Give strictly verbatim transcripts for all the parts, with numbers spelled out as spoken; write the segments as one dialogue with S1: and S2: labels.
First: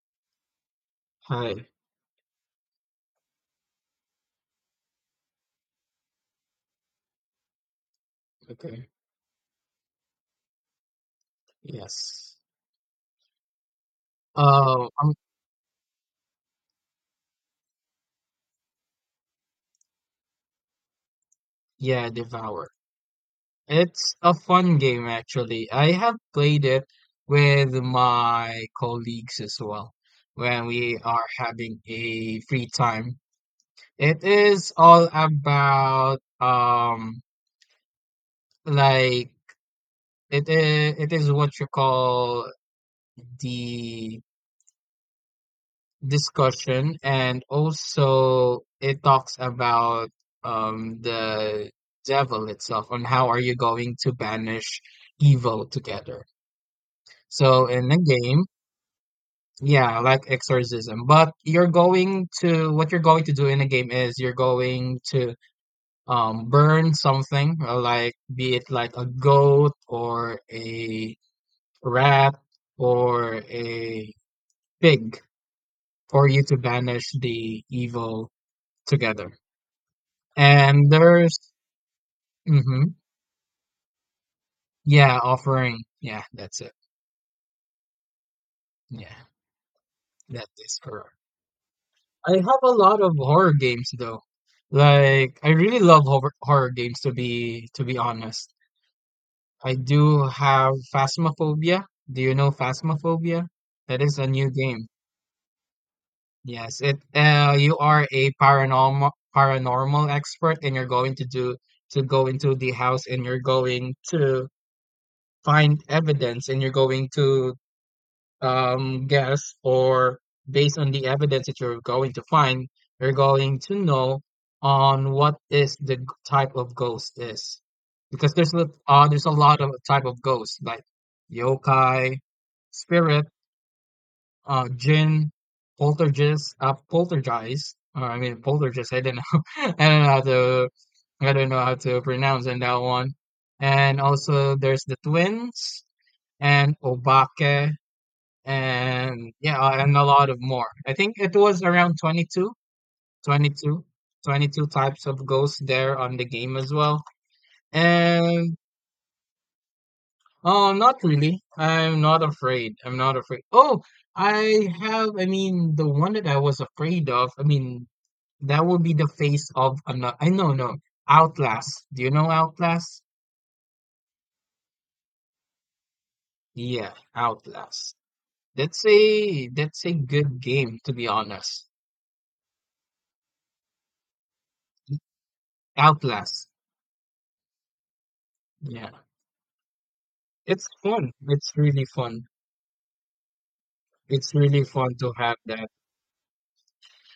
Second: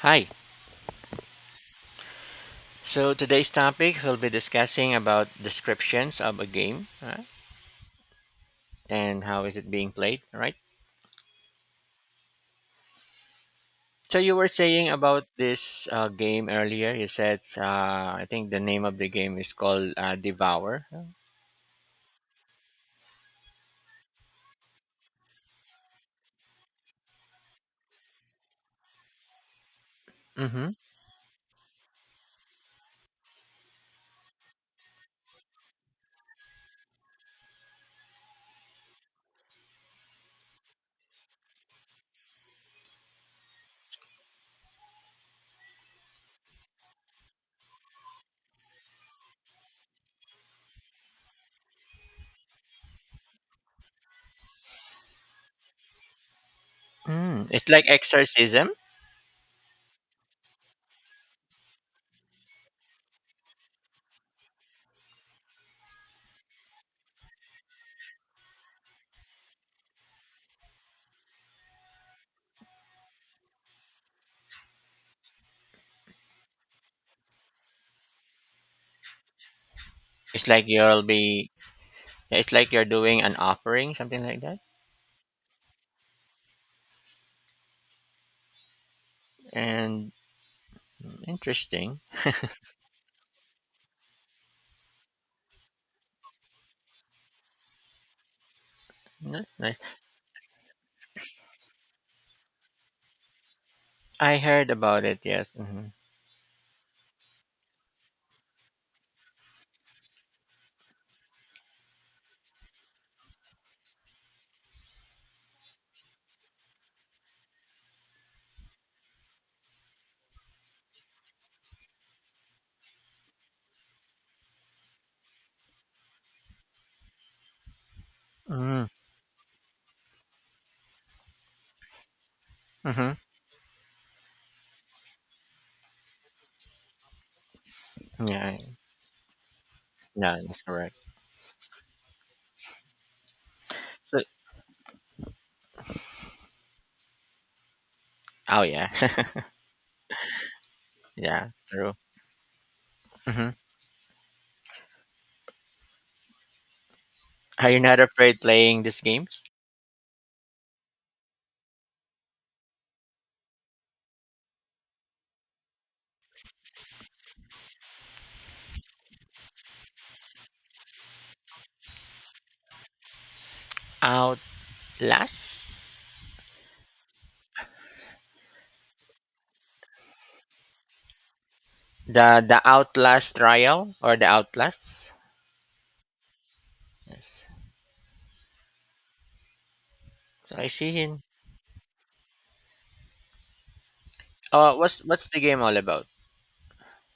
S1: Hi.
S2: Hi.
S1: So today's topic we'll be discussing about descriptions of a game, uh,
S2: Okay.
S1: and how is it being played, right?
S2: Yes.
S1: So you were
S2: Uh,
S1: saying
S2: um,
S1: about this uh, game earlier. You said, uh, I think the name of the game is called, uh, Devour.
S2: yeah, Devour. It's a fun game actually. I have played it with my colleagues as well when
S1: Mm-hmm.
S2: we are having a free time. It is all about, um like, it is it is what you call the discussion, and also it talks about um the devil itself and how are you going to banish evil together.
S1: Mm.
S2: So
S1: It's like
S2: in the game,
S1: exorcism.
S2: yeah, like exorcism, but you're going to— what you're going to do in the game is you're going to um burn something, uh, like, be it like a goat or a rat or a pig, for you to banish the evil together.
S1: It's like
S2: And
S1: you'll
S2: there's...
S1: be. It's like you're
S2: Mhm.
S1: doing an offering, something like that.
S2: Yeah, offering. Yeah, that's it. Yeah,
S1: And
S2: that is correct.
S1: interesting.
S2: I have a lot of horror games though. Like, I really love horror horror games, to be to be honest.
S1: That's
S2: I
S1: nice.
S2: do have Phasmophobia. Do you know Phasmophobia? That is a
S1: I
S2: new
S1: heard
S2: game.
S1: about it. Yes. Mm-hmm.
S2: Yes, it— uh you are a paranormal paranormal expert, and you're going to do— to go into the house, and you're going to find evidence, and you're going to um, guess, or based on the evidence that you're going to find, you're going to know on what is the g- type of ghost is. Because there's a
S1: Mm-hmm.
S2: uh, there's a lot of type of ghosts like yokai,
S1: Mm-hmm.
S2: spirit, uh, jinn, poltergeist, uh, poltergeist. Or I mean
S1: Yeah. I-
S2: poltergeist. I don't know. I don't know how
S1: No, that's
S2: to
S1: correct.
S2: I don't know how to pronounce in that one. And
S1: So,
S2: also there's the twins and obake,
S1: oh yeah.
S2: and yeah, uh, and a lot of more. I think it
S1: Yeah,
S2: was
S1: true.
S2: around twenty-two,
S1: Hmm.
S2: twenty-two, twenty-two types of ghosts there on the game as well.
S1: Are you not afraid
S2: And...
S1: playing these games?
S2: oh, not really. I'm not afraid. I'm not afraid. Oh, I have. I mean, the one that I was afraid of, I mean, that would be the Face of Another. I know— no. Outlast. Do you know Outlast?
S1: Outlast?
S2: Yeah, Outlast. That's a that's a good game, to be honest.
S1: The the Outlast trial or the Outlast?
S2: Outlast.
S1: Yes.
S2: Yeah.
S1: So
S2: It's
S1: I see
S2: fun.
S1: him.
S2: It's really fun. It's really
S1: Oh,
S2: fun
S1: what's
S2: to
S1: what's
S2: have
S1: the game
S2: that.
S1: all about?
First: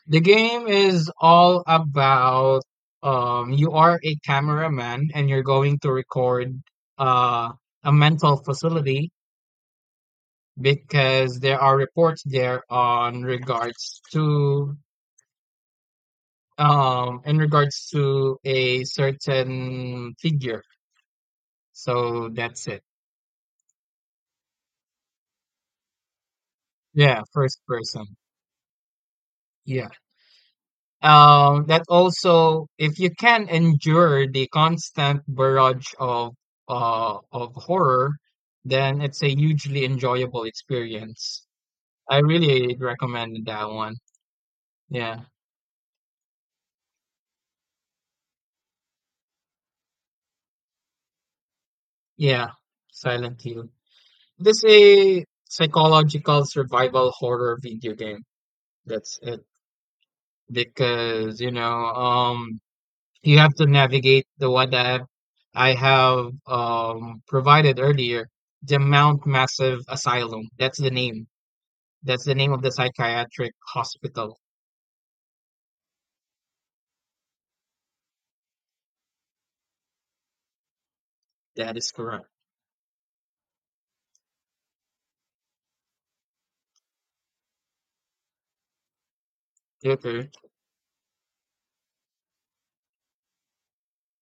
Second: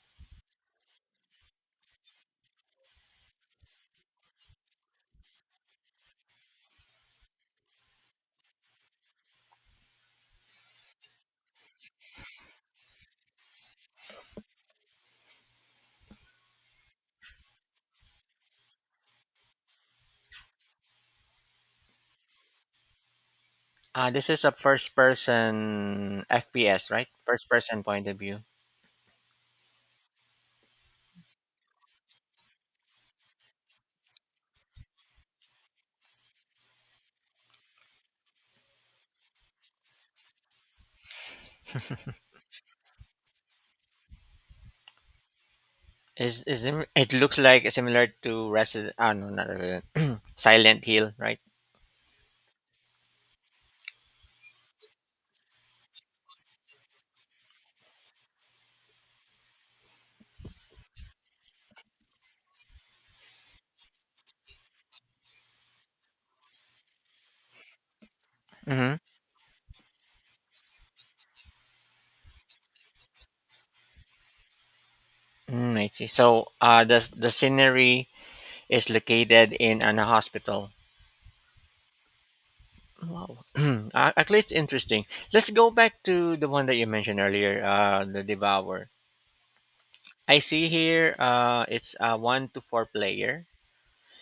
S2: The game is all about, um you are a cameraman and you're going to record uh a mental facility, because there are reports there on regards to um in regards to a certain figure. So that's it.
S1: Uh, this is a first person F P S, right?
S2: Yeah,
S1: First
S2: first
S1: person point
S2: person.
S1: of view.
S2: Yeah. Um, that also, if you can endure the constant barrage of, uh, of horror, then it's a hugely enjoyable experience. I really recommend that one. Yeah,
S1: Is is sim- it looks like similar to Resident? Ah, no, not Resident. Silent Hill, right?
S2: yeah, Silent Hill. This a psychological survival horror video game. That's it. Because you know, um, you have to navigate the one that I have, um, provided earlier, the
S1: Mm-hmm.
S2: Mount Massive Asylum. That's the name. That's the name of the psychiatric hospital.
S1: Mm, I see. So, uh, the the scenery is located in an hospital.
S2: That is correct.
S1: Wow. Uh, Actually, it's interesting. Let's go back to the one that you mentioned earlier, uh, the Devour.
S2: Okay.
S1: I see here, uh, it's a one to four player.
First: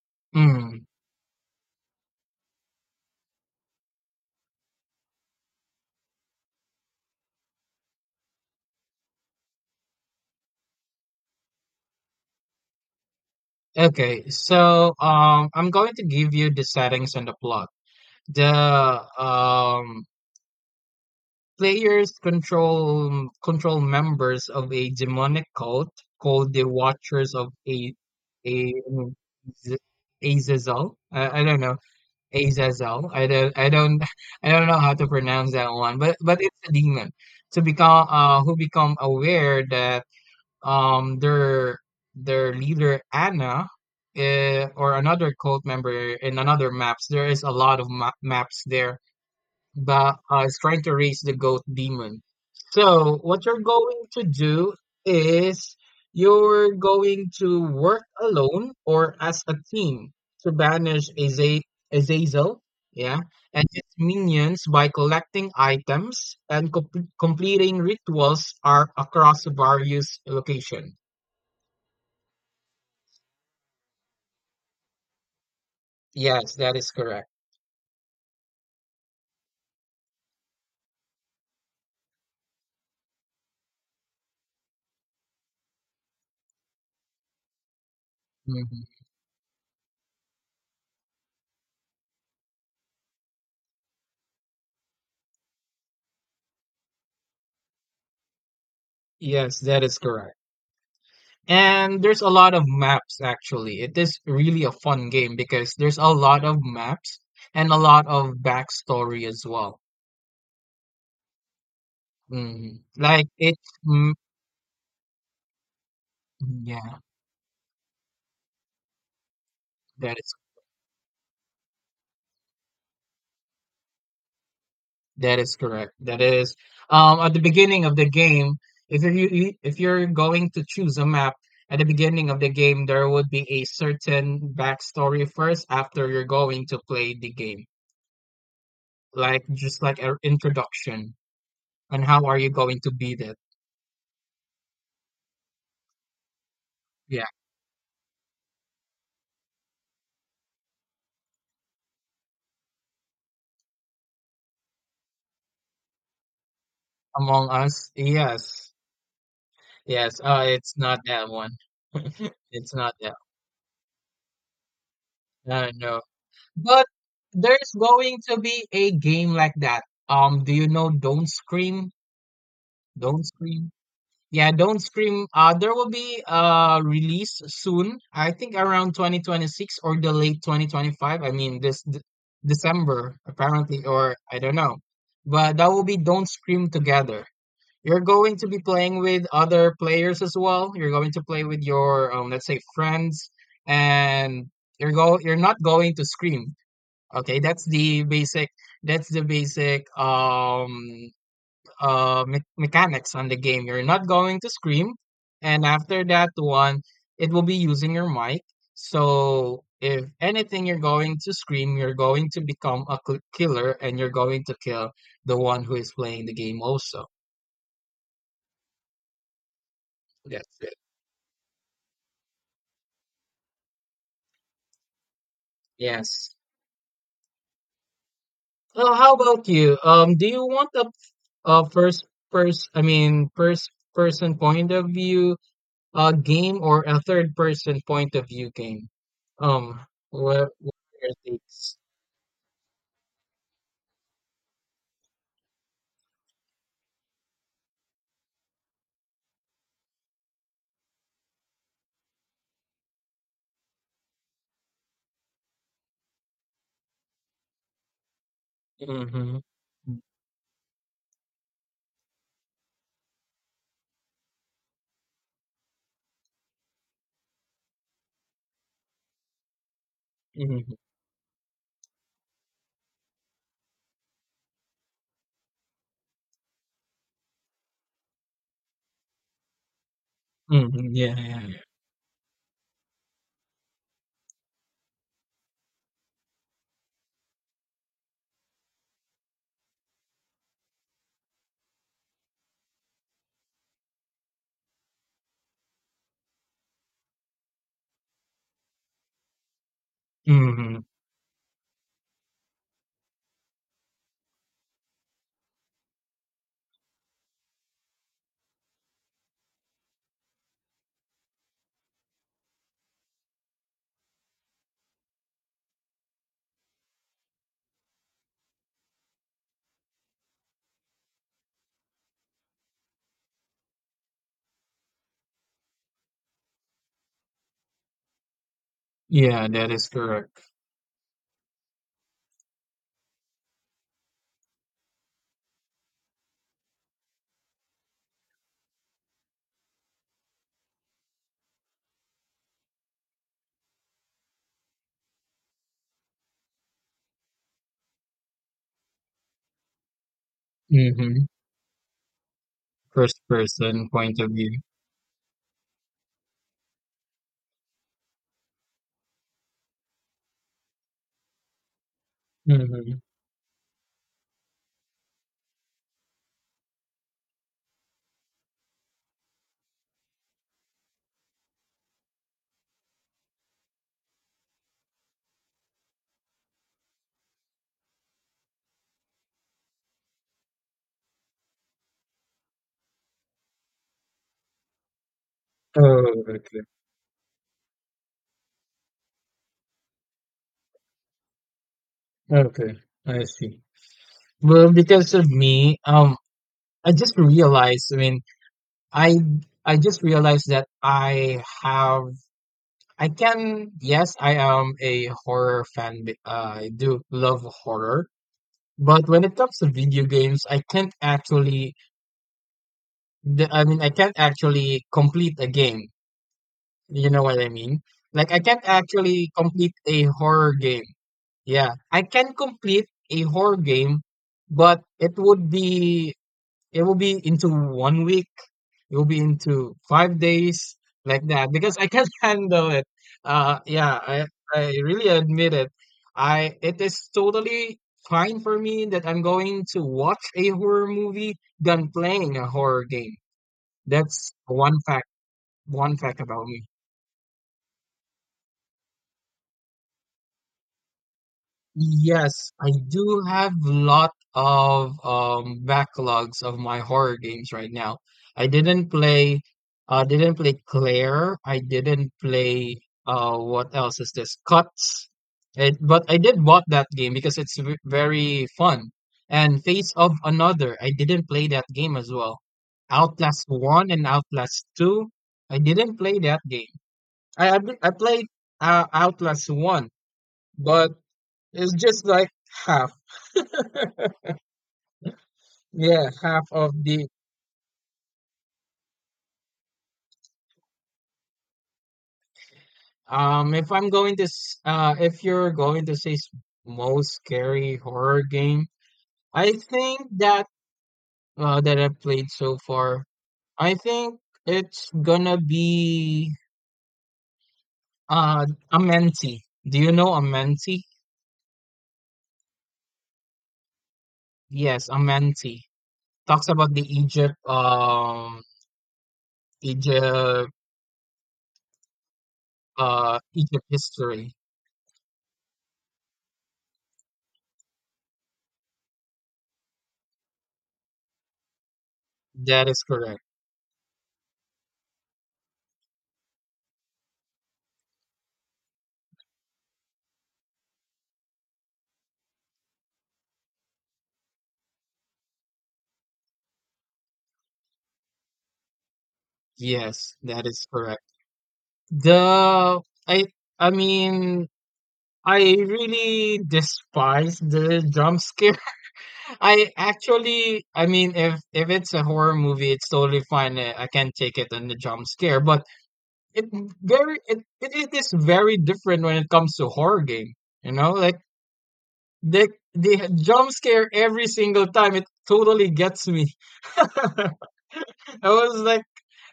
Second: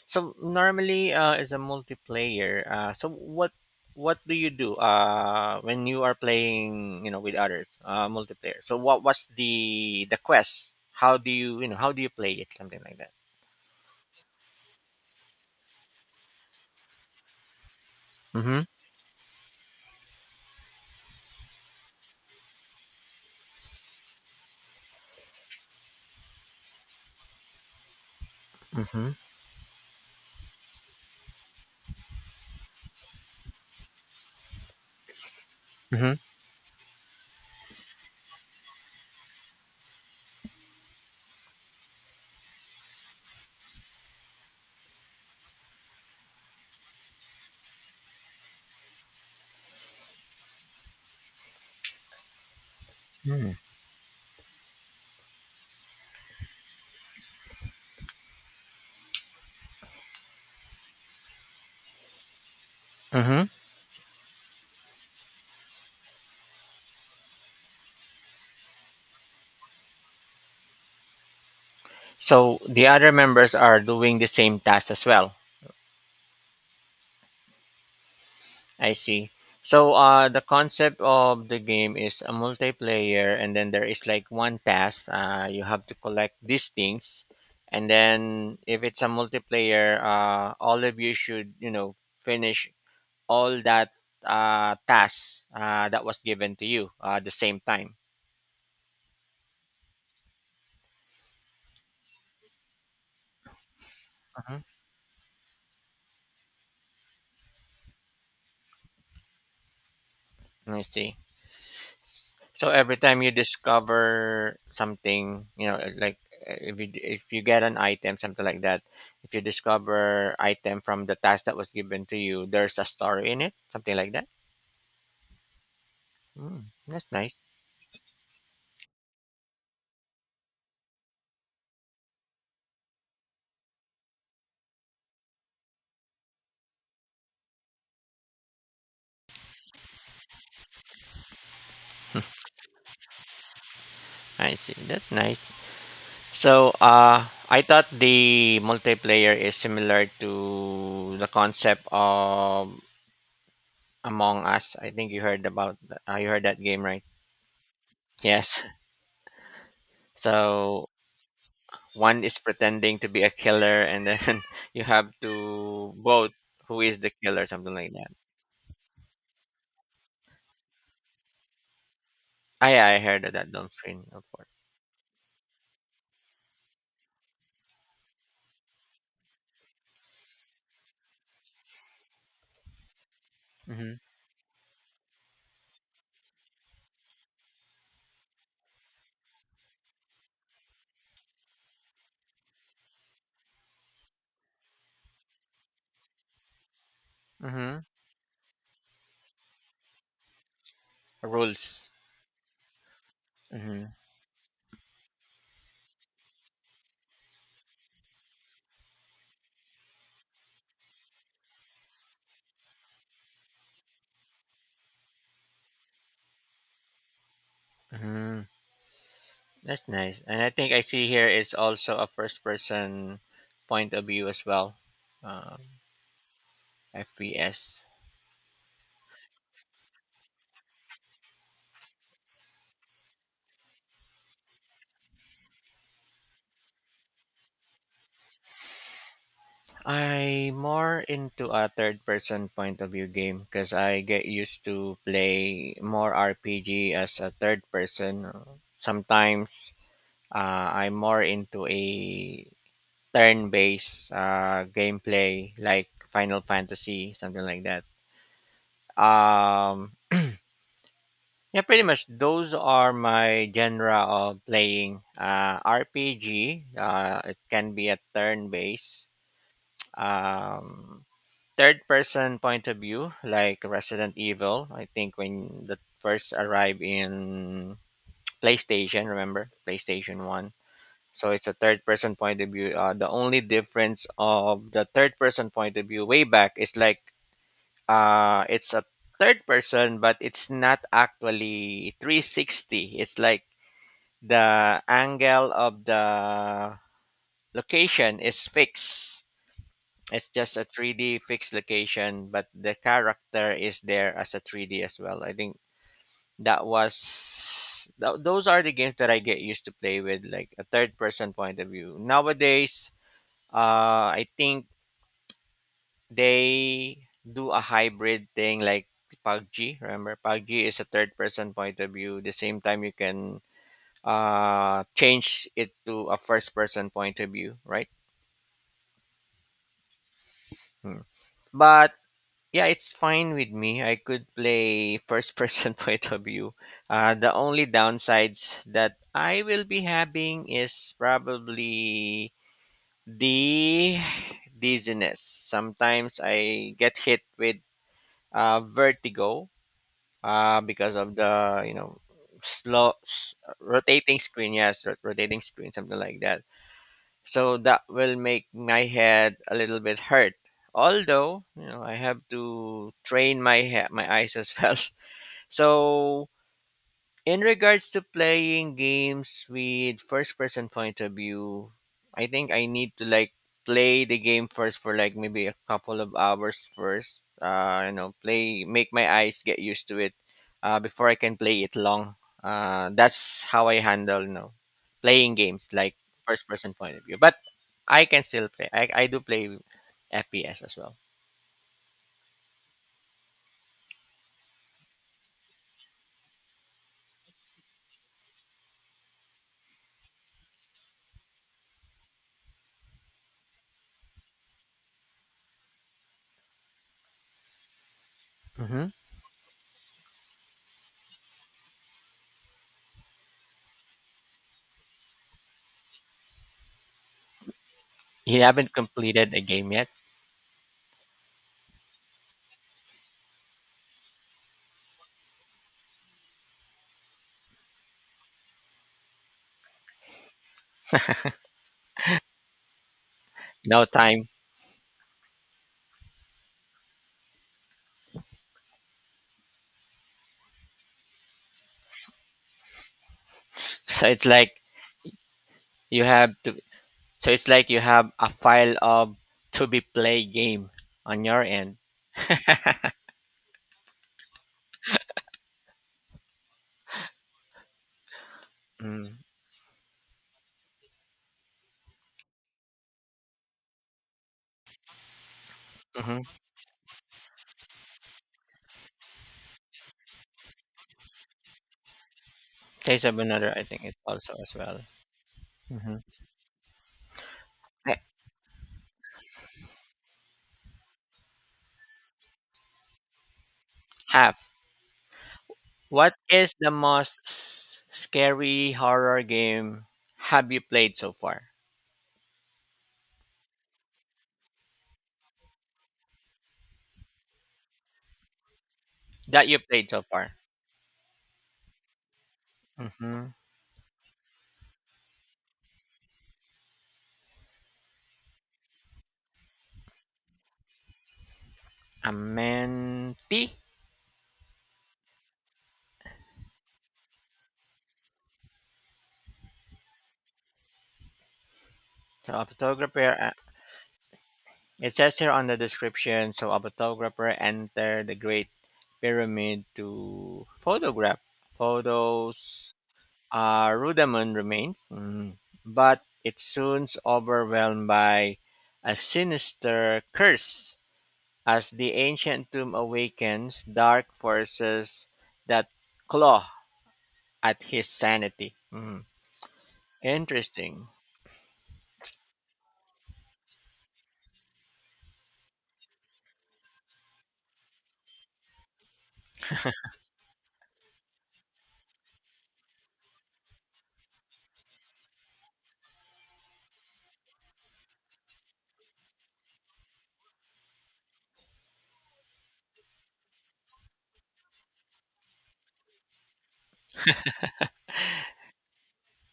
S1: So
S2: Mm.
S1: normally, uh, it's a multiplayer. Uh, so what what do you do uh, when you are playing, you know, with others, uh, multiplayer? So what what's the the quest? How do you you know how do you play it? Something like that.
S2: Okay. So, um, I'm going to give you the settings and the plot. The,
S1: Mm-hmm.
S2: um, players control um, control members of a demonic cult called the Watchers of a a
S1: Mm-hmm.
S2: Azazel. I, I don't know Azazel. I don't, I don't, I don't know how to pronounce that one, but but it's a demon. To become, uh, who become aware that um their their leader Anna, uh, or another cult member in another maps. There is a lot of ma- maps there, but uh, is trying to raise the goat demon. So what
S1: Mm-hmm.
S2: you're going to do is you're going to work alone or as a team to banish Aza- Azazel, yeah,
S1: Mm-hmm.
S2: and his minions by collecting items and com- completing rituals are across various locations.
S1: So the other members are doing the same task as well.
S2: Yes, that is correct.
S1: I see. So, uh, the concept of the game is a multiplayer, and then there is like one task. Uh, you have to collect these things, and then if
S2: Mhm.
S1: it's a multiplayer, uh, all of you should, you know, finish all that, uh, tasks uh, that was given to you, uh, at the same time.
S2: Yes, that is correct. And there's a lot of maps actually. It is really
S1: Mhm.
S2: a fun game because there's a lot of maps and a lot of backstory as well.
S1: I see. So
S2: Mm,
S1: every time
S2: like
S1: you
S2: it's... mm,
S1: discover something, you know, eh, like, uh, if you
S2: yeah,
S1: if you get an item, something like that, if you
S2: that is
S1: discover item from the task that was given to you, there's a story in it, something like that.
S2: that is correct. That is
S1: Mm, that's
S2: um At
S1: nice.
S2: the beginning of the game, if you're you, you- if you're going to choose a map at the beginning of the game, there would be a certain backstory first, after you're going to play the game, like just like an introduction on how are you going to beat it.
S1: I see. That's nice. So,
S2: Yeah.
S1: uh, I thought the multiplayer is similar to the concept of Among Us. I think you heard about. Th- Uh, you heard that game, right?
S2: Among Us?
S1: Yes.
S2: Yes. Yes. Uh, it's
S1: So
S2: not that one.
S1: one is
S2: It's not
S1: pretending to
S2: that.
S1: be a killer, and then you have
S2: Uh,
S1: to
S2: no.
S1: vote who
S2: But
S1: is the killer,
S2: there's
S1: something like that.
S2: going to be a game like that. Um, do you know Don't Scream?
S1: Ah, yeah, I
S2: Don't
S1: heard of that
S2: Scream.
S1: Dumfries report.
S2: Yeah, Don't Scream. Uh, there will be uh release soon. I think around twenty twenty-six, or the late twenty twenty-five. I mean, this d December apparently,
S1: Mm-hmm.
S2: or I don't know. But that will be Don't Scream Together. You're going to be playing with other players as well. You're going to play with your, um, let's say, friends, and you're go you're not going to scream. Okay, that's
S1: Mm-hmm.
S2: the basic that's the basic, um
S1: Rules.
S2: uh me- mechanics on the game. You're
S1: Mm-hmm.
S2: not going to scream, and after that one, it will be using your mic. So if anything you're going to scream, you're going to become a cl- killer, and you're going to kill the one who is playing the game also.
S1: Mm-hmm. That's nice. And
S2: Yes,
S1: I think
S2: it...
S1: I see here is also a first person point of view as well. Um,
S2: Yes.
S1: F P S.
S2: Uh, how about you? Um, do you want a, a first person, I mean, first person point of view uh game, or a third person point of view game? Um,
S1: I
S2: what what
S1: more
S2: are your
S1: into a
S2: takes?
S1: third person point of view game because I get used to play more R P G as a third person. uh, Sometimes. Uh, I'm more into a turn-based uh, gameplay like Final Fantasy, something like that.
S2: Mm-hmm.
S1: Um, yeah, pretty much those are my genre of playing. Uh, R P G, uh, it can be a turn-based.
S2: Mm-hmm.
S1: Um, Third person point of view like Resident Evil, I think, when the first arrived in PlayStation. Remember PlayStation one?
S2: Mm-hmm. Yeah,
S1: So it's a
S2: yeah.
S1: third person point of view. Uh, the only difference of the third person point of view way back is like, uh, it's a third person, but it's not actually three sixty. It's like the angle of the location is fixed. It's just a
S2: Mm-hmm.
S1: three D fixed location, but the character is there as a three D as well. I think that was th- those are the games that I get used to play with, like a third person point of view. Nowadays, Uh, I think they do a hybrid thing like PUBG. Remember, PUBG is a third person point of view. The same time, you can, uh, change it to a first person point of view, right?
S2: Yeah, that is correct.
S1: Hmm. But yeah, it's fine with me. I could play first person point of view. Uh, the only downsides that I will be having is probably the dizziness. Sometimes I get hit with, uh, vertigo, uh, because of
S2: Mm-hmm.
S1: the, you know, slow
S2: First
S1: s-
S2: person point
S1: rotating
S2: of
S1: screen.
S2: view.
S1: Yes, rot- rotating screen, something like that, so that will make my head a little bit hurt, although, you know, I have to
S2: Mm-hmm.
S1: train my head, my eyes as well. So in regards to playing games with first person point of view, I think I need to, like, play the game first for like maybe a couple of hours first. Uh, you know, play, make my eyes get used to it, uh, before I can play it long. Uh, that's how I handle, you know, playing games like
S2: Oh,
S1: first
S2: okay.
S1: person point of view. But I can still play. I, I do play F P S as well.
S2: Okay, I see. Well, because of me, um, I just realized, I mean, I I just realized that I have I can yes, I am a horror fan, b- uh, I do love horror,
S1: Hmm.
S2: but when it comes to video games, I can't actually— the- I mean, I can't actually complete a game, you know what I mean, like, I
S1: You
S2: can't
S1: haven't
S2: actually
S1: completed a game
S2: complete
S1: yet.
S2: a horror game. Yeah, I can complete a horror game, but it would be it will be into one week. It will be into five days, like that, because I can't handle it. Uh,
S1: No
S2: yeah, I
S1: time.
S2: I really admit it. I It is totally fine for me that I'm going to watch a horror movie than playing a horror game.
S1: So it's
S2: That's
S1: like
S2: one fact. One
S1: you
S2: fact
S1: have
S2: about
S1: to
S2: me.
S1: So it's like you have a file of to be play game on your end.
S2: Yes, I do have lot of um backlogs of my horror games right now. I didn't
S1: Mm,
S2: play uh didn't play Claire. I didn't play... uh what else is this? Cuts. It, but I
S1: hmm.
S2: did bought that game because it's v very fun. And Face of Another, I didn't play that game as well.
S1: Taste of
S2: Outlast
S1: another, I think
S2: one
S1: it
S2: and
S1: also as
S2: Outlast
S1: well.
S2: two, I didn't
S1: Hmm.
S2: play that game. I I, I played, uh, Outlast one, but it's just like half.
S1: Have
S2: Yeah,
S1: what
S2: half
S1: is the
S2: of the...
S1: most s- scary horror game have you played so far?
S2: um if I'm going to s- uh if you're going to say s- most scary horror game,
S1: That
S2: I
S1: you played
S2: think
S1: so far?
S2: that uh that I've played so far,
S1: Mm-hmm.
S2: I think it's gonna be uh Amenti. Do you know Amenti?
S1: A mentee,
S2: Yes, Amenti. Talks about the Egypt um Egypt
S1: so a photographer.
S2: uh
S1: uh,
S2: Egypt history.
S1: It says here on the description, so a photographer entered the Great Pyramid to photograph
S2: That
S1: photos.
S2: is correct.
S1: Uh, Rudaman remained, mm, but it soon overwhelmed by a sinister curse. As the ancient tomb awakens, dark forces that claw at his sanity. Mm,
S2: Yes, that is
S1: Interesting.
S2: correct. The I I mean, I really despise the jump scare. I actually, I mean, if if it's a horror movie, it's totally fine. uh, I can take it on the jump scare, but it very it, it it is very different when it comes to horror game. You know, like they they jump scare every single time. It totally gets me. I was like...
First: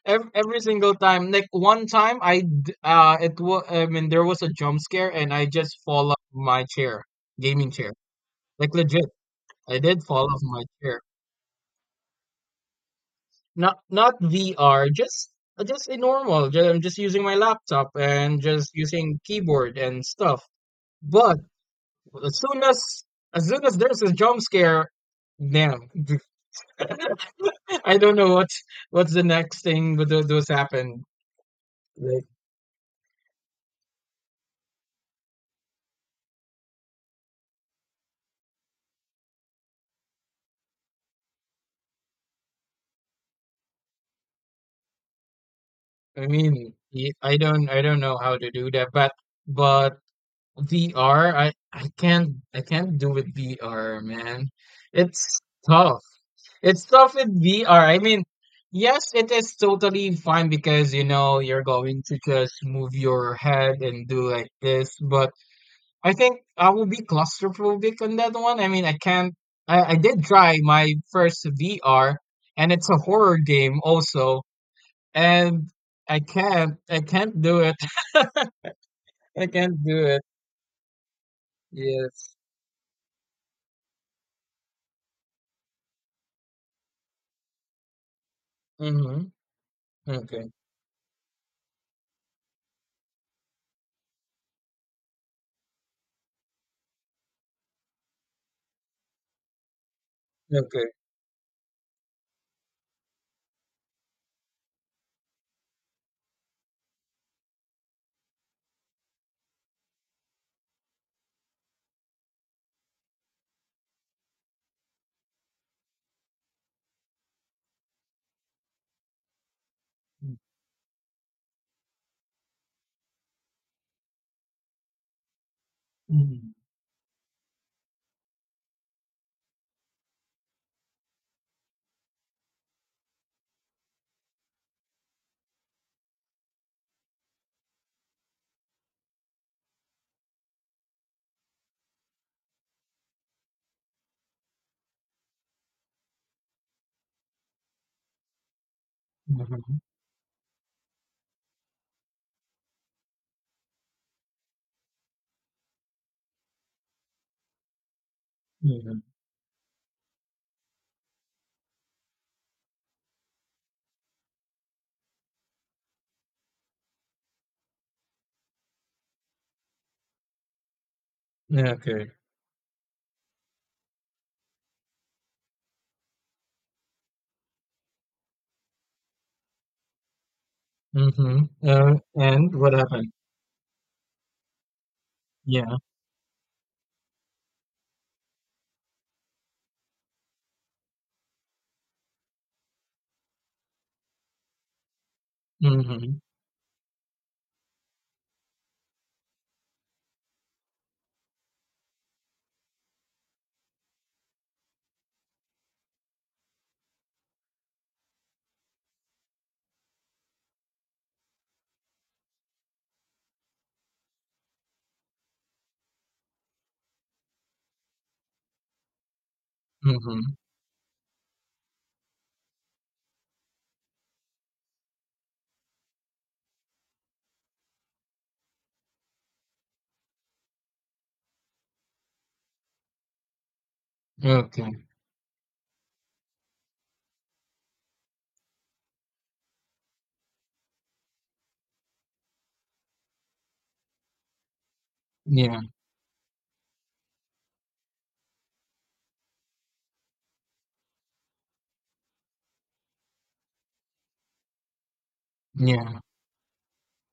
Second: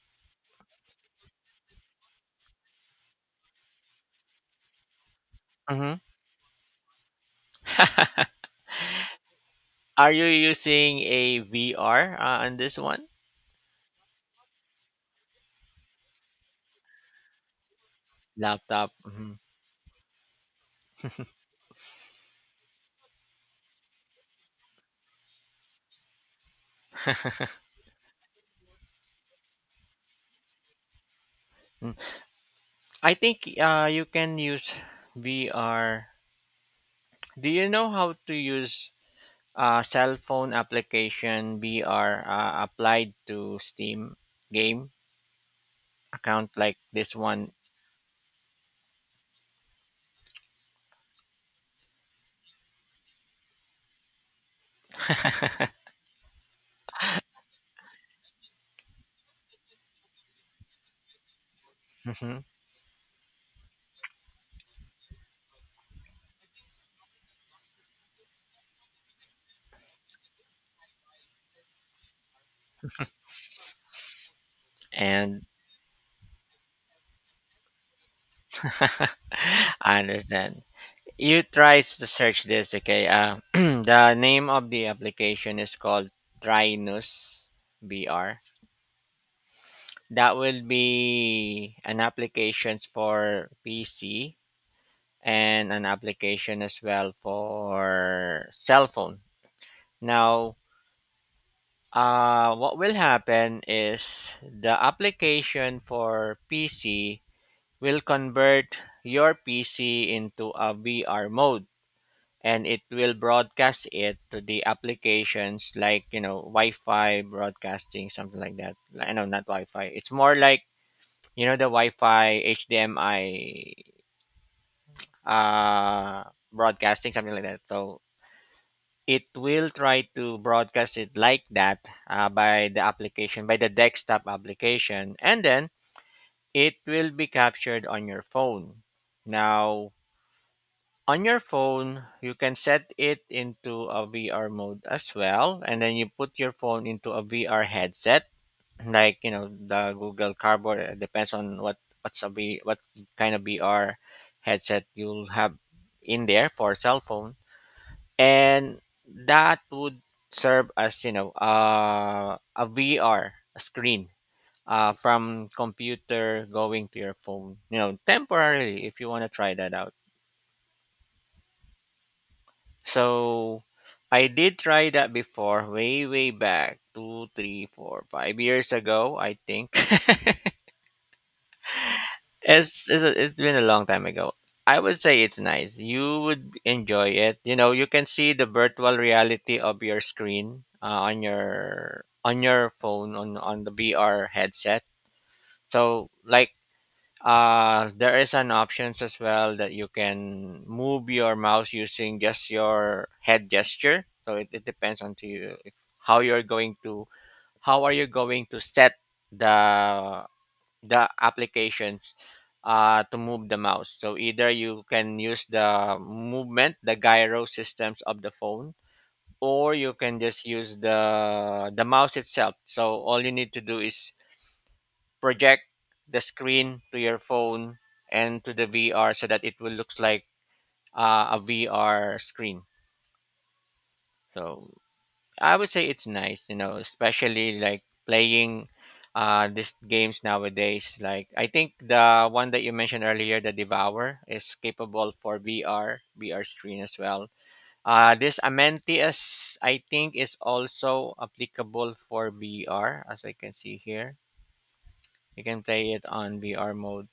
S2: Every, every single time, like one time, I d- uh, it was— I mean, there was a jump scare, and I just
S1: Mhm.
S2: fall off my chair, gaming chair. Like legit, I did
S1: Are you
S2: fall off my
S1: using
S2: chair.
S1: a V R, uh, on this one?
S2: Not not V R, just, uh, just a normal... ju- I'm just using my laptop and just
S1: Laptop.
S2: using
S1: Mhm.
S2: keyboard and stuff. But as soon as as soon as there's a jump scare, damn, I don't know what what's the next thing that was happened.
S1: mm I think, uh, you can use V R. Do you know how to use, uh, cell phone application B R, uh, applied to Steam game
S2: I
S1: account
S2: mean,
S1: like
S2: y-
S1: this
S2: I
S1: one.
S2: don't, I don't know how to do that, but but V R, I, I can't, I can't do with V R, man. It's tough. It's tough with V R. I mean, yes, it is totally fine because you know you're going to just move your head and do like this, but I think I will be claustrophobic on that one. I mean, I can't. I, I did try my first V R, and it's a horror game also.
S1: And
S2: And I can't, I can't do it. I can't do
S1: I
S2: it.
S1: understand. You try to
S2: Yes.
S1: search this, okay? Uh, the name of the application is called Trinus B R.
S2: Mhm.
S1: That
S2: Okay.
S1: will be an applications for P C and an application as well for cell phone. Now,
S2: Okay.
S1: Uh, what will happen is the application for P C will convert your P C into a V R mode and it will broadcast it to the applications like, you know, Wi-Fi broadcasting, something like that. I know not Wi-Fi. It's more like, you know, the Wi-Fi H D M I, uh
S2: Mhm.
S1: broadcasting, something like that. So it will try to broadcast it like that, uh, by the application, by the desktop application, and then it will be captured on your phone. Now on your phone you can set it into a VR mode as well, and then you put your phone into a VR headset, like, you know,
S2: Mhm.
S1: the Google Cardboard. It depends on what what's a v, what kind of VR headset you'll have in there for cell phone, and
S2: Mhm.
S1: that would serve as, you know, uh, a V R screen, uh, from computer going to your phone, you know, temporarily, if you want to try that out.
S2: Okay.
S1: So I did try that before, way way back two three four five years ago, I think.
S2: Mhm. Uh, and what
S1: It's it's,
S2: happened?
S1: a, it's been a long time ago. I would say it's
S2: Yeah.
S1: nice. You would enjoy it. You know, you can see the virtual reality of your screen, uh, on your on your phone, on on the V R headset. So
S2: Mhm.
S1: like, uh there is an options as well that you can move your mouse using just your head gesture. So it, it depends on to you if how you're going to how are you going to set the the applications, uh, to move the mouse. So either you can use the movement, the gyro systems of the phone, or you can
S2: Mhm.
S1: just use the the mouse itself. So all you need to do is project the screen to your phone and to the V R so that it will looks like, uh, a V R screen. So
S2: Okay.
S1: I would say it's nice, you know, especially like playing uh these games nowadays. Like I think the one that you mentioned earlier, the Devour, is capable for
S2: Yeah.
S1: V R, V R screen as well. Uh this Amentius, I think, is also applicable for V R as I can see here. You can play
S2: Yeah.
S1: it on V R mode.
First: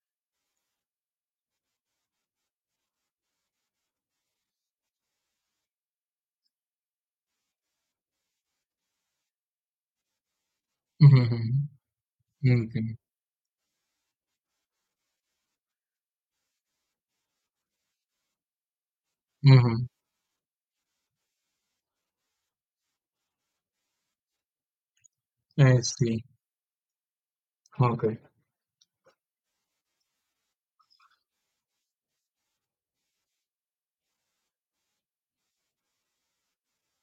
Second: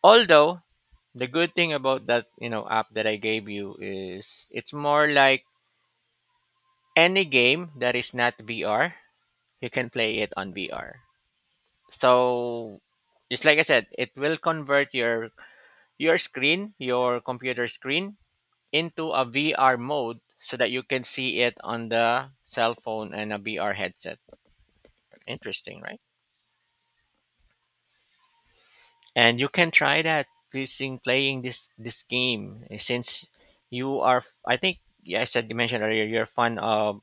S1: Although the good thing about that, you know, app that I gave you, is it's more like any game that is not V R, you can play it on V R.
S2: Mhm.
S1: So
S2: Okay.
S1: just like I said, it will convert your your screen, your computer screen, into a V R
S2: Mhm.
S1: mode so that you can see it on the cell phone and a V R headset.
S2: I
S1: Interesting, right?
S2: see. Okay.
S1: And you can try that using playing this this game, eh, since you are, I think, yeah, I said you mentioned earlier you're fun of,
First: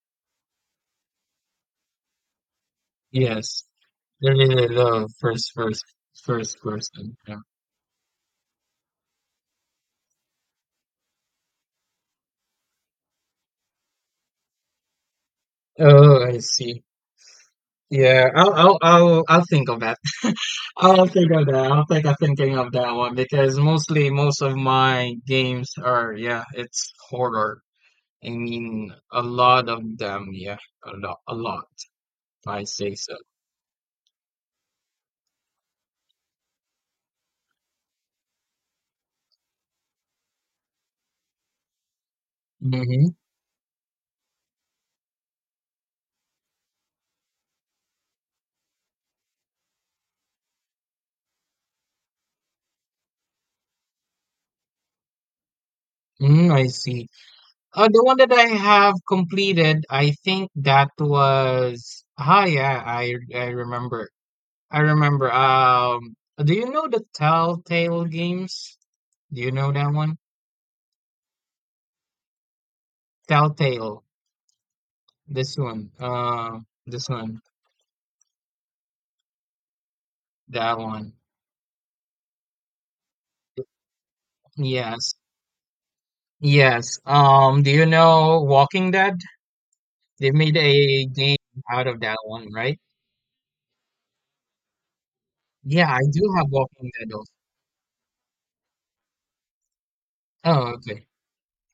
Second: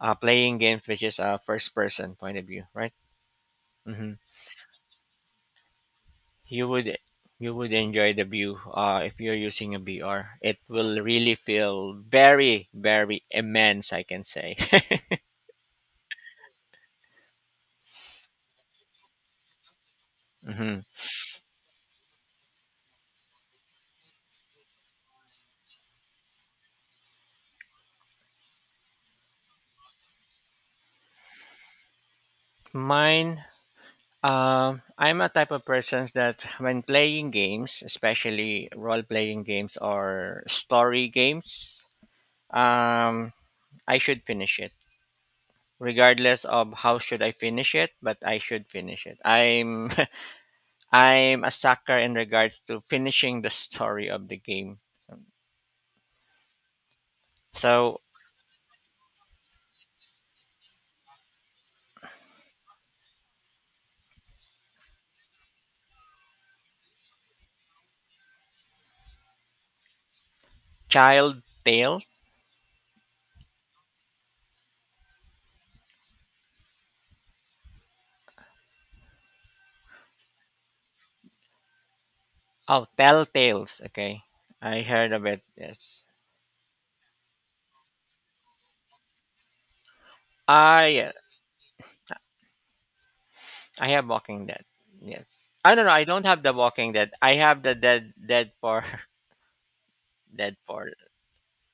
S1: uh, playing games which is a first person point of view, right?
S2: Yes.
S1: Mhm.
S2: There is a love first, first, first
S1: you would
S2: person. Yeah.
S1: you would enjoy the view, uh, if you're using a V R. It will really feel very very immense. I can say.
S2: Oh, I see. Yeah. I'll, I'll, I'll, I'll think of that.
S1: Hmm.
S2: I don't think of that. I don't think I'm thinking of that one, because mostly most of my games are, yeah, it's horror. I mean, a lot of them, yeah, a lot, a lot. I say so.
S1: Mine. Um, I'm a type of person that when playing games, especially role-playing games or story games,
S2: Mm-hmm.
S1: um, I should finish it, regardless of how should I finish it. But I should finish it. I'm I'm a sucker in regards to finishing the story of the game.
S2: Mm, I see. Uh,
S1: So
S2: the one that I have completed, I think that was... Ah, yeah, I I remember. I remember. Um, do you know the Telltale games? Do you know that one?
S1: Child Tale?
S2: Telltale. This one. Uh, this one. That one.
S1: Oh, Tell Tales. Okay. I heard
S2: Yes.
S1: of it. Yes.
S2: Yes. Um, do you know Walking Dead? They made
S1: Ah,
S2: a
S1: yes.
S2: game out of that one, right?
S1: I have Walking Dead. Yes. I don't
S2: Yeah,
S1: know.
S2: I
S1: I don't
S2: do
S1: have
S2: have
S1: the
S2: Walking
S1: Walking Dead.
S2: Dead also.
S1: I have the Dead Dead for Dead
S2: Oh,
S1: for
S2: okay.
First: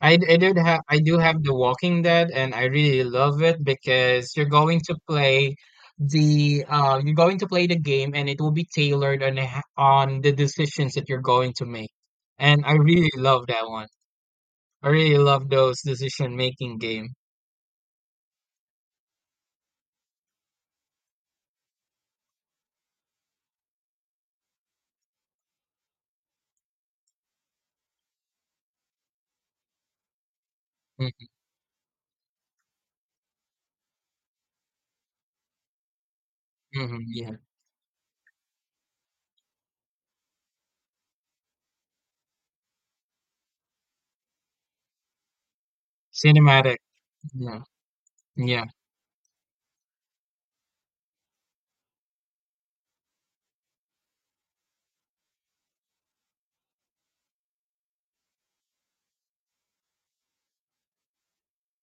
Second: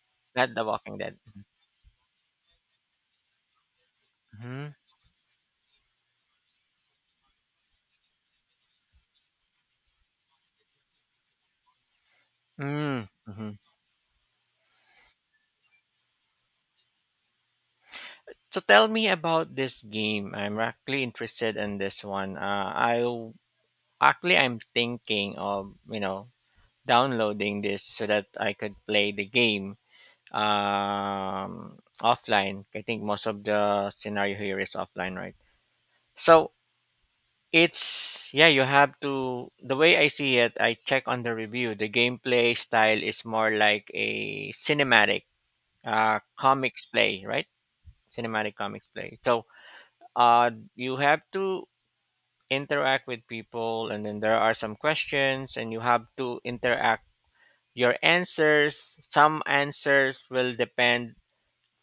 S2: I, d- I
S1: not
S2: did
S1: the
S2: have I
S1: Walking Dead.
S2: do have The Walking Dead, and I really love it because you're
S1: Hmm.
S2: going to play the uh you're going to play the game, and it will be tailored on the ha- on the decisions that you're going to make. And I
S1: Mm,
S2: really love
S1: hmm.
S2: that one. I really love those decision making game.
S1: So tell me about this game. I'm actually interested in this one. Uh, I w- actually, I'm thinking of you know downloading this so that I could play the game, um, offline. I think most of the scenario here is offline, right? So
S2: Mm-hmm, mm-hmm, yeah.
S1: it's, yeah, you have to. The way I see it, I check on the review. The gameplay style is more like a cinematic, uh,
S2: Cinematic.
S1: comics play, right?
S2: Yeah.
S1: Cinematic
S2: Yeah.
S1: comics play. So uh, you have to interact with people, and then there are some questions, and you have to interact. Your answers, some answers will depend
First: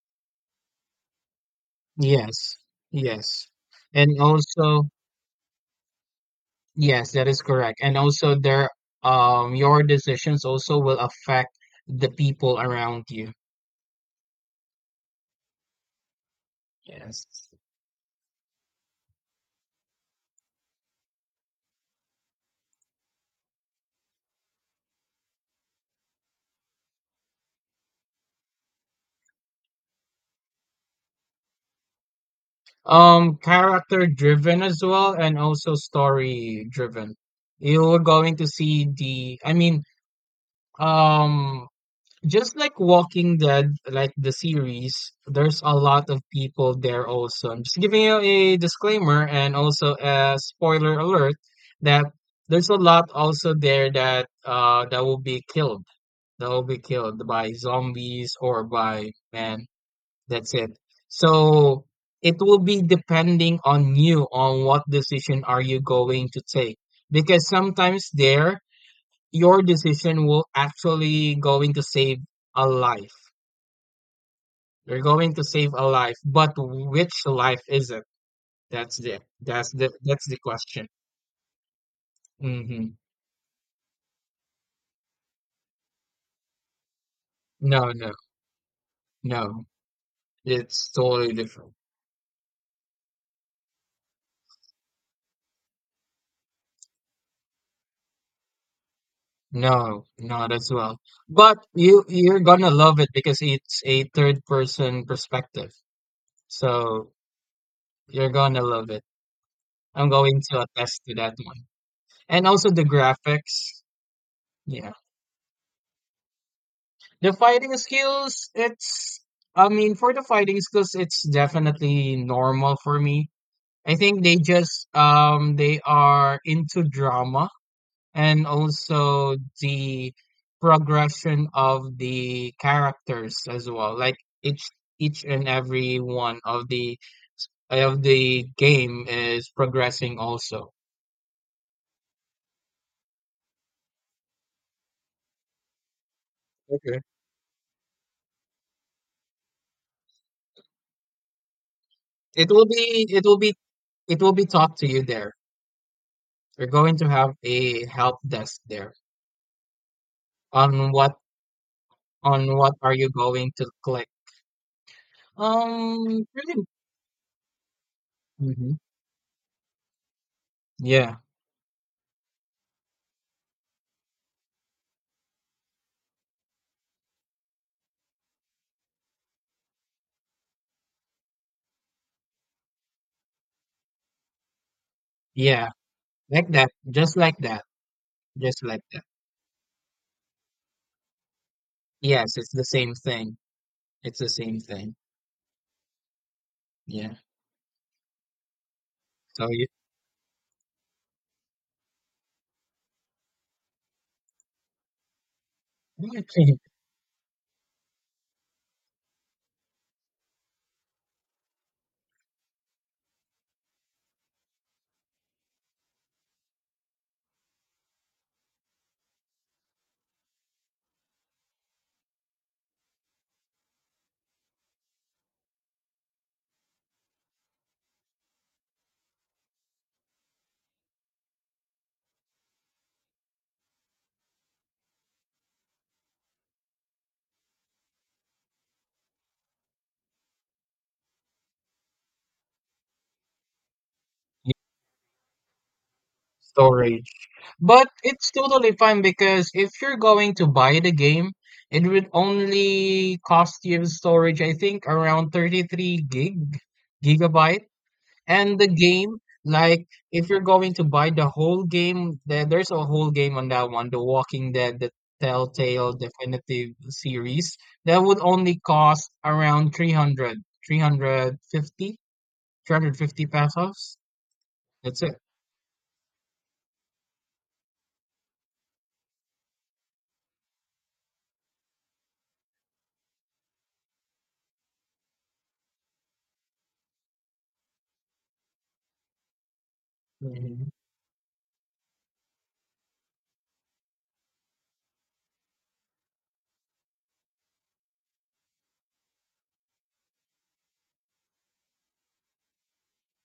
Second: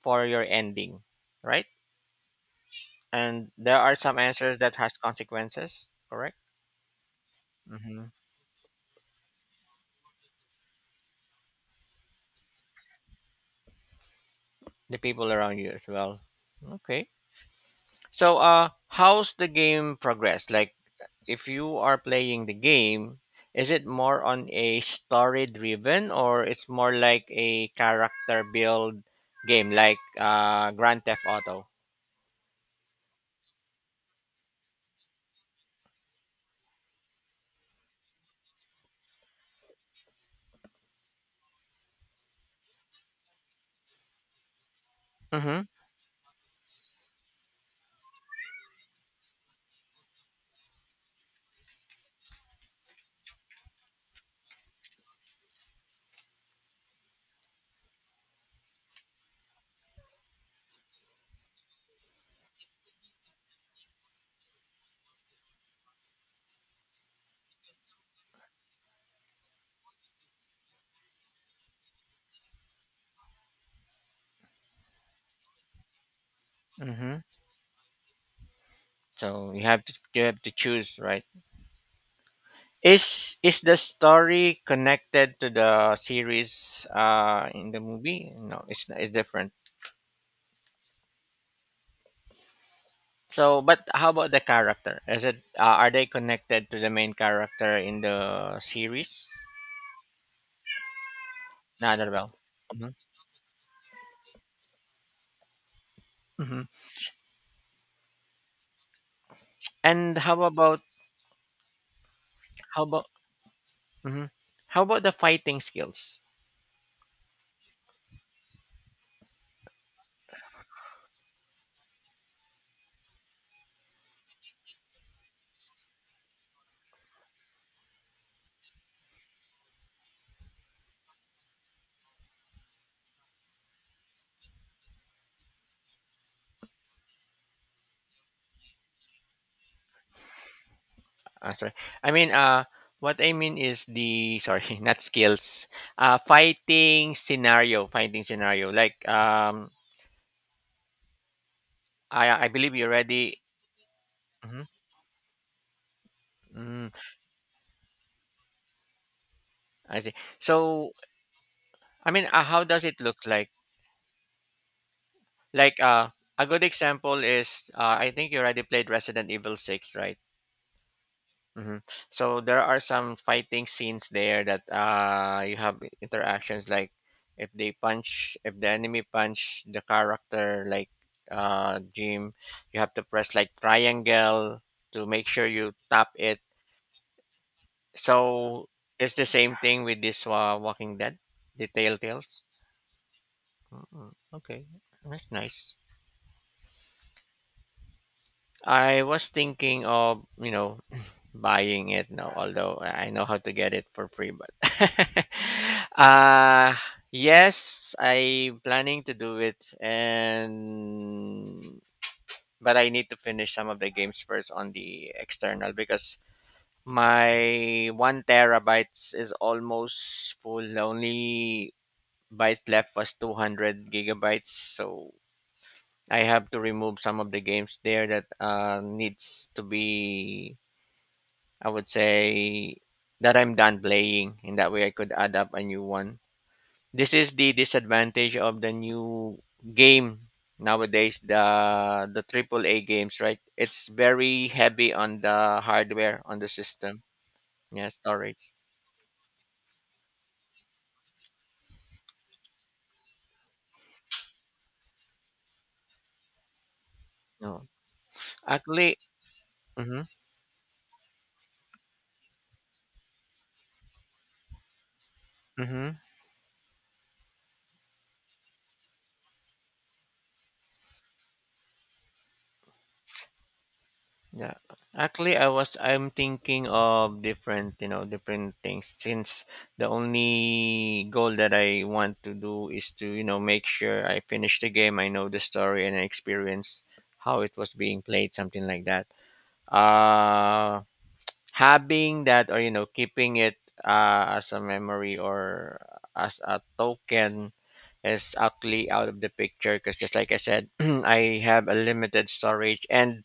S1: for your ending, right?
S2: Yes. Yes.
S1: And there are
S2: And
S1: some answers that
S2: also,
S1: has consequences, correct?
S2: yes, that is correct. And
S1: Hmm.
S2: also there, um your decisions also will affect the people around you.
S1: The people around you as well. Okay,
S2: Yes.
S1: so uh how's the game progress, like if you are playing the game, is it more on a story driven or it's more like a character build game like uh Grand Theft Auto?
S2: Um character driven as well, and also story driven. You are going to see the I mean, um just like Walking Dead, like the series,
S1: Mm-hmm.
S2: there's a lot of people there also. I'm just giving you a disclaimer and also a spoiler alert that there's a lot also there that uh that will be killed. That will be killed by zombies or by man. That's it. So it will be depending on you on what decision are you going to take. Because sometimes there your decision will actually going to save a life. You're going to save a life, but
S1: Mm-hmm.
S2: which life is it? That's the
S1: So you
S2: that's
S1: have
S2: the
S1: to, you
S2: that's the
S1: have to
S2: question.
S1: choose, right?
S2: Hmm.
S1: Is is the story connected to the series uh in the
S2: No, no,
S1: movie? No, it's it's different.
S2: no. It's totally different.
S1: So, but how about the character? Is it uh, are they connected to the main character in the series?
S2: No, not as well. But
S1: Nah,
S2: you
S1: not at all.
S2: you're gonna
S1: Hmm.
S2: love it because it's a third person perspective.
S1: Hmm.
S2: So you're gonna love it. I'm
S1: And
S2: going
S1: how
S2: to
S1: about,
S2: attest to that one. And also
S1: how
S2: the
S1: about,
S2: graphics.
S1: mhm, how
S2: Yeah.
S1: about the fighting skills?
S2: The fighting skills, it's, I mean, for the fighting skills, it's definitely normal for me. I think they just, um, they are into drama, and also the progression of the characters as well. Like each, each and every one of the of the game is progressing also.
S1: Uh, sorry, I mean uh, what I mean is the, sorry, not skills. Uh,
S2: Okay.
S1: fighting scenario, fighting scenario. Like, um, I I
S2: It will
S1: believe you
S2: be, it will
S1: already.
S2: be it will be taught to you there. You're
S1: Mm,
S2: going to have a help desk there
S1: I see.
S2: on
S1: So,
S2: what.
S1: I mean, uh,
S2: On
S1: how
S2: what
S1: does
S2: are
S1: it
S2: you
S1: look like?
S2: going to click?
S1: Like, uh,
S2: Um,
S1: a
S2: pretty.
S1: good example is, uh, I think you already
S2: Mhm.
S1: played Resident Evil six, right?
S2: Yeah,
S1: Hmm. So there are some fighting scenes there that uh, you have interactions like if they punch, if the enemy punch the character, like uh, Jim, you have to press like triangle to make sure
S2: yeah,
S1: you tap it.
S2: like that, just like that, just
S1: So
S2: like that.
S1: it's the same thing with this uh, Walking Dead, the
S2: Yes,
S1: Telltales.
S2: it's the same thing.
S1: Mm,
S2: It's the same
S1: okay,
S2: thing.
S1: that's nice.
S2: Yeah.
S1: I was
S2: So you,
S1: thinking of you know buying it now, although I I know how to get it for free. But
S2: you can use
S1: uh yes, I'm planning to do it, and but I need to finish some of the games first on the external because my one terabytes is almost full. The only byte left was two hundred gigabytes, so I have to remove some of the games there that uh, needs to be, I would say, that I'm done playing. In that way, I could add up a new one. This is the disadvantage of the new game nowadays. The the triple A games, right? It's very heavy on the hardware, on the system.
S2: storage, but
S1: Yeah,
S2: it's
S1: storage.
S2: totally fine because if you're going to buy the game, it would only cost you storage, I think, around thirty-three gig gigabyte.
S1: No,
S2: And the
S1: actually.
S2: game, like
S1: Mm-hmm,
S2: if you're going to buy the whole game, there, there's a whole game on that one, The Walking Dead, the Telltale
S1: mm-hmm.
S2: Definitive series, that would only cost around three hundred, three hundred fifty, three hundred fifty pesos.
S1: Yeah,
S2: That's it.
S1: actually, I was I'm thinking of different, you know, different things, since the only goal that I want to do is to, you know, make sure I finish the game, I know the story, and I experience how it was being played, something like that.
S2: Mhm.
S1: Uh, having that, or you know, keeping it uh, as a memory or as a token is actually out of the picture, because just like I said, I have a limited storage and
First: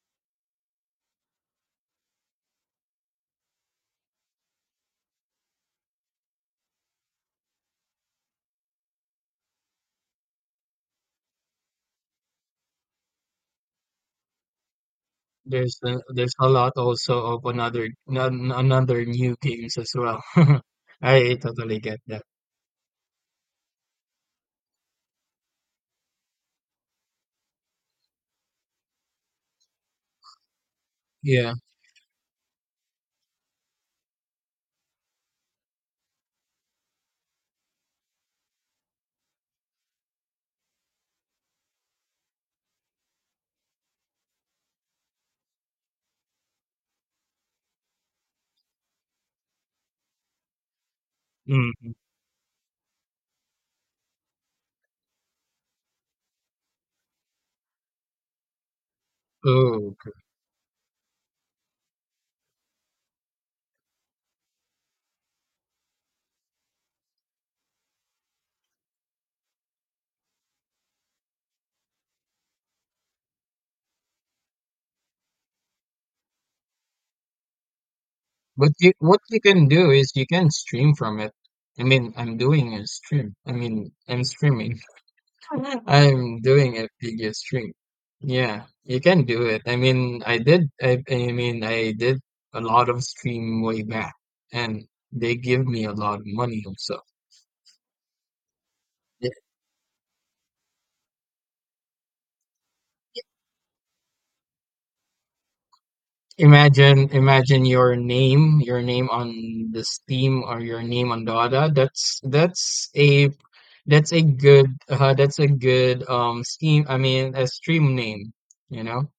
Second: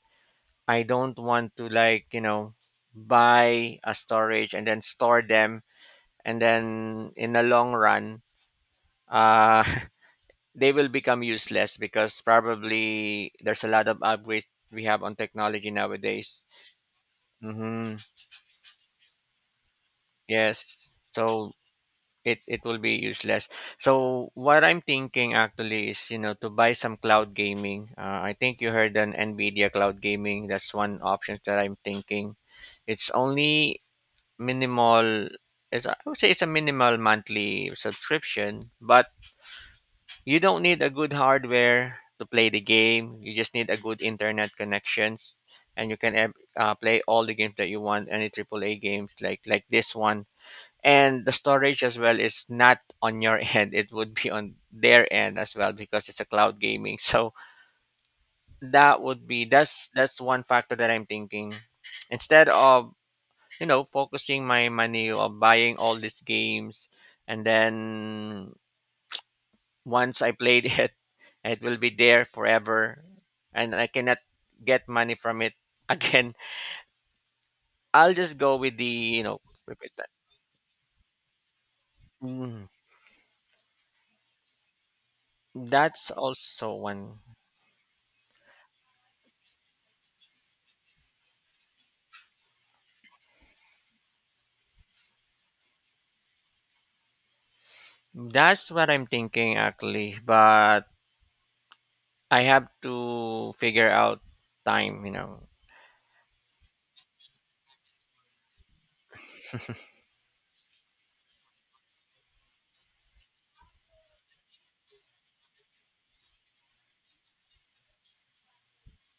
S1: I don't want to, like, you know, buy a storage and then store them, and then in the long run, uh they will become useless because probably there's a lot of upgrades we have on technology
S2: There's a, there's
S1: nowadays.
S2: a lot also of another
S1: Mhm.
S2: non- another new games as well.
S1: Yes.
S2: I
S1: So
S2: totally get that.
S1: it it will be useless. So what I'm thinking actually is, you know, to buy some cloud gaming. Uh, I think you heard an Nvidia cloud gaming. That's one option
S2: Yeah.
S1: that I'm thinking. It's only minimal, it's, I would say it's a minimal monthly subscription, but you don't need a good hardware to play the game. You just need a good internet connections, and you can ev- uh, play all the games that you want, any triple A games like like this one. And the storage
S2: Mm.
S1: as well is not on your end; it would be on their end as well because it's a cloud gaming. So that would be, that's
S2: Oh.
S1: that's one factor that I'm thinking. Instead of, you know, focusing my money on buying all these games, and then once I played it, it will be there forever, and I cannot get money from it again. I'll just go
S2: But
S1: with the,
S2: you, what
S1: you know,
S2: you can
S1: with
S2: do
S1: it.
S2: is you can stream from it. I mean, I'm
S1: Mm,
S2: doing a stream. I mean, I'm streaming.
S1: that's
S2: I'm
S1: also
S2: doing a
S1: one.
S2: video stream. Yeah, you can do it. I mean, I did. I, I mean, I did a lot of stream way back, and they give me a lot of money also.
S1: That's what I'm
S2: I-
S1: thinking actually, but I have to figure out time. You know,
S2: Imagine, imagine, your name, your name, on the Steam, or your name on Dada. That's that's a That's a good, uh, that's a good um scheme. I mean, a stream name, you know?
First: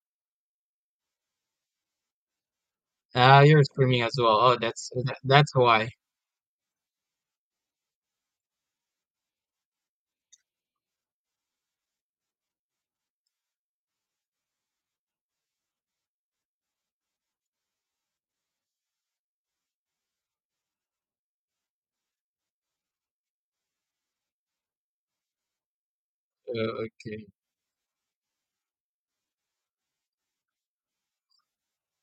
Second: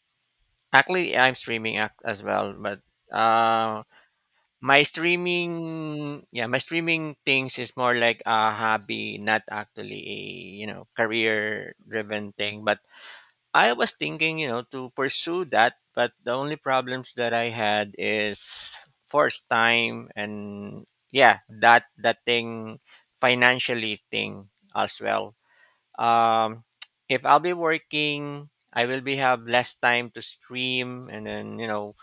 S1: actually I'm streaming ac- as well, but
S2: Ah, you're
S1: uh
S2: streaming as well. Oh,
S1: My
S2: that's uh, that,
S1: streaming
S2: that's why.
S1: yeah, my streaming things is more like a hobby, not actually a, you know, career driven thing. But I was thinking, you know, to pursue that, but the only problems that I had is first time and yeah, that, that thing, financially thing as well. Um,
S2: Uh, okay.
S1: if I'll be working, I will be have less time to stream, and then, you know,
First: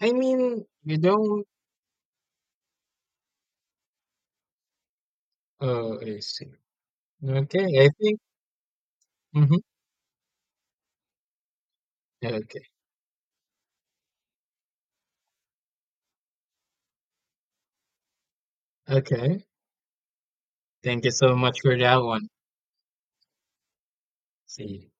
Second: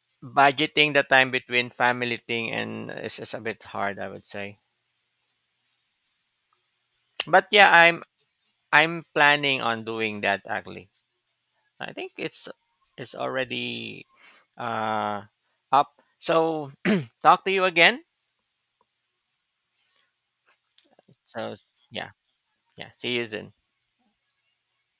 S2: I mean,
S1: budgeting
S2: you
S1: the time
S2: don't.
S1: between family thing, and it's just a bit hard, I would say.
S2: Oh, I see.
S1: But yeah,
S2: Okay, I
S1: i'm
S2: think.
S1: I'm
S2: Mm-hmm.
S1: planning on doing that actually. I think it's
S2: Okay.
S1: it's already uh up. So talk to you again.
S2: Okay. Thank you so
S1: So
S2: much for that
S1: yeah,
S2: one.
S1: yeah, see you soon.
S2: See you.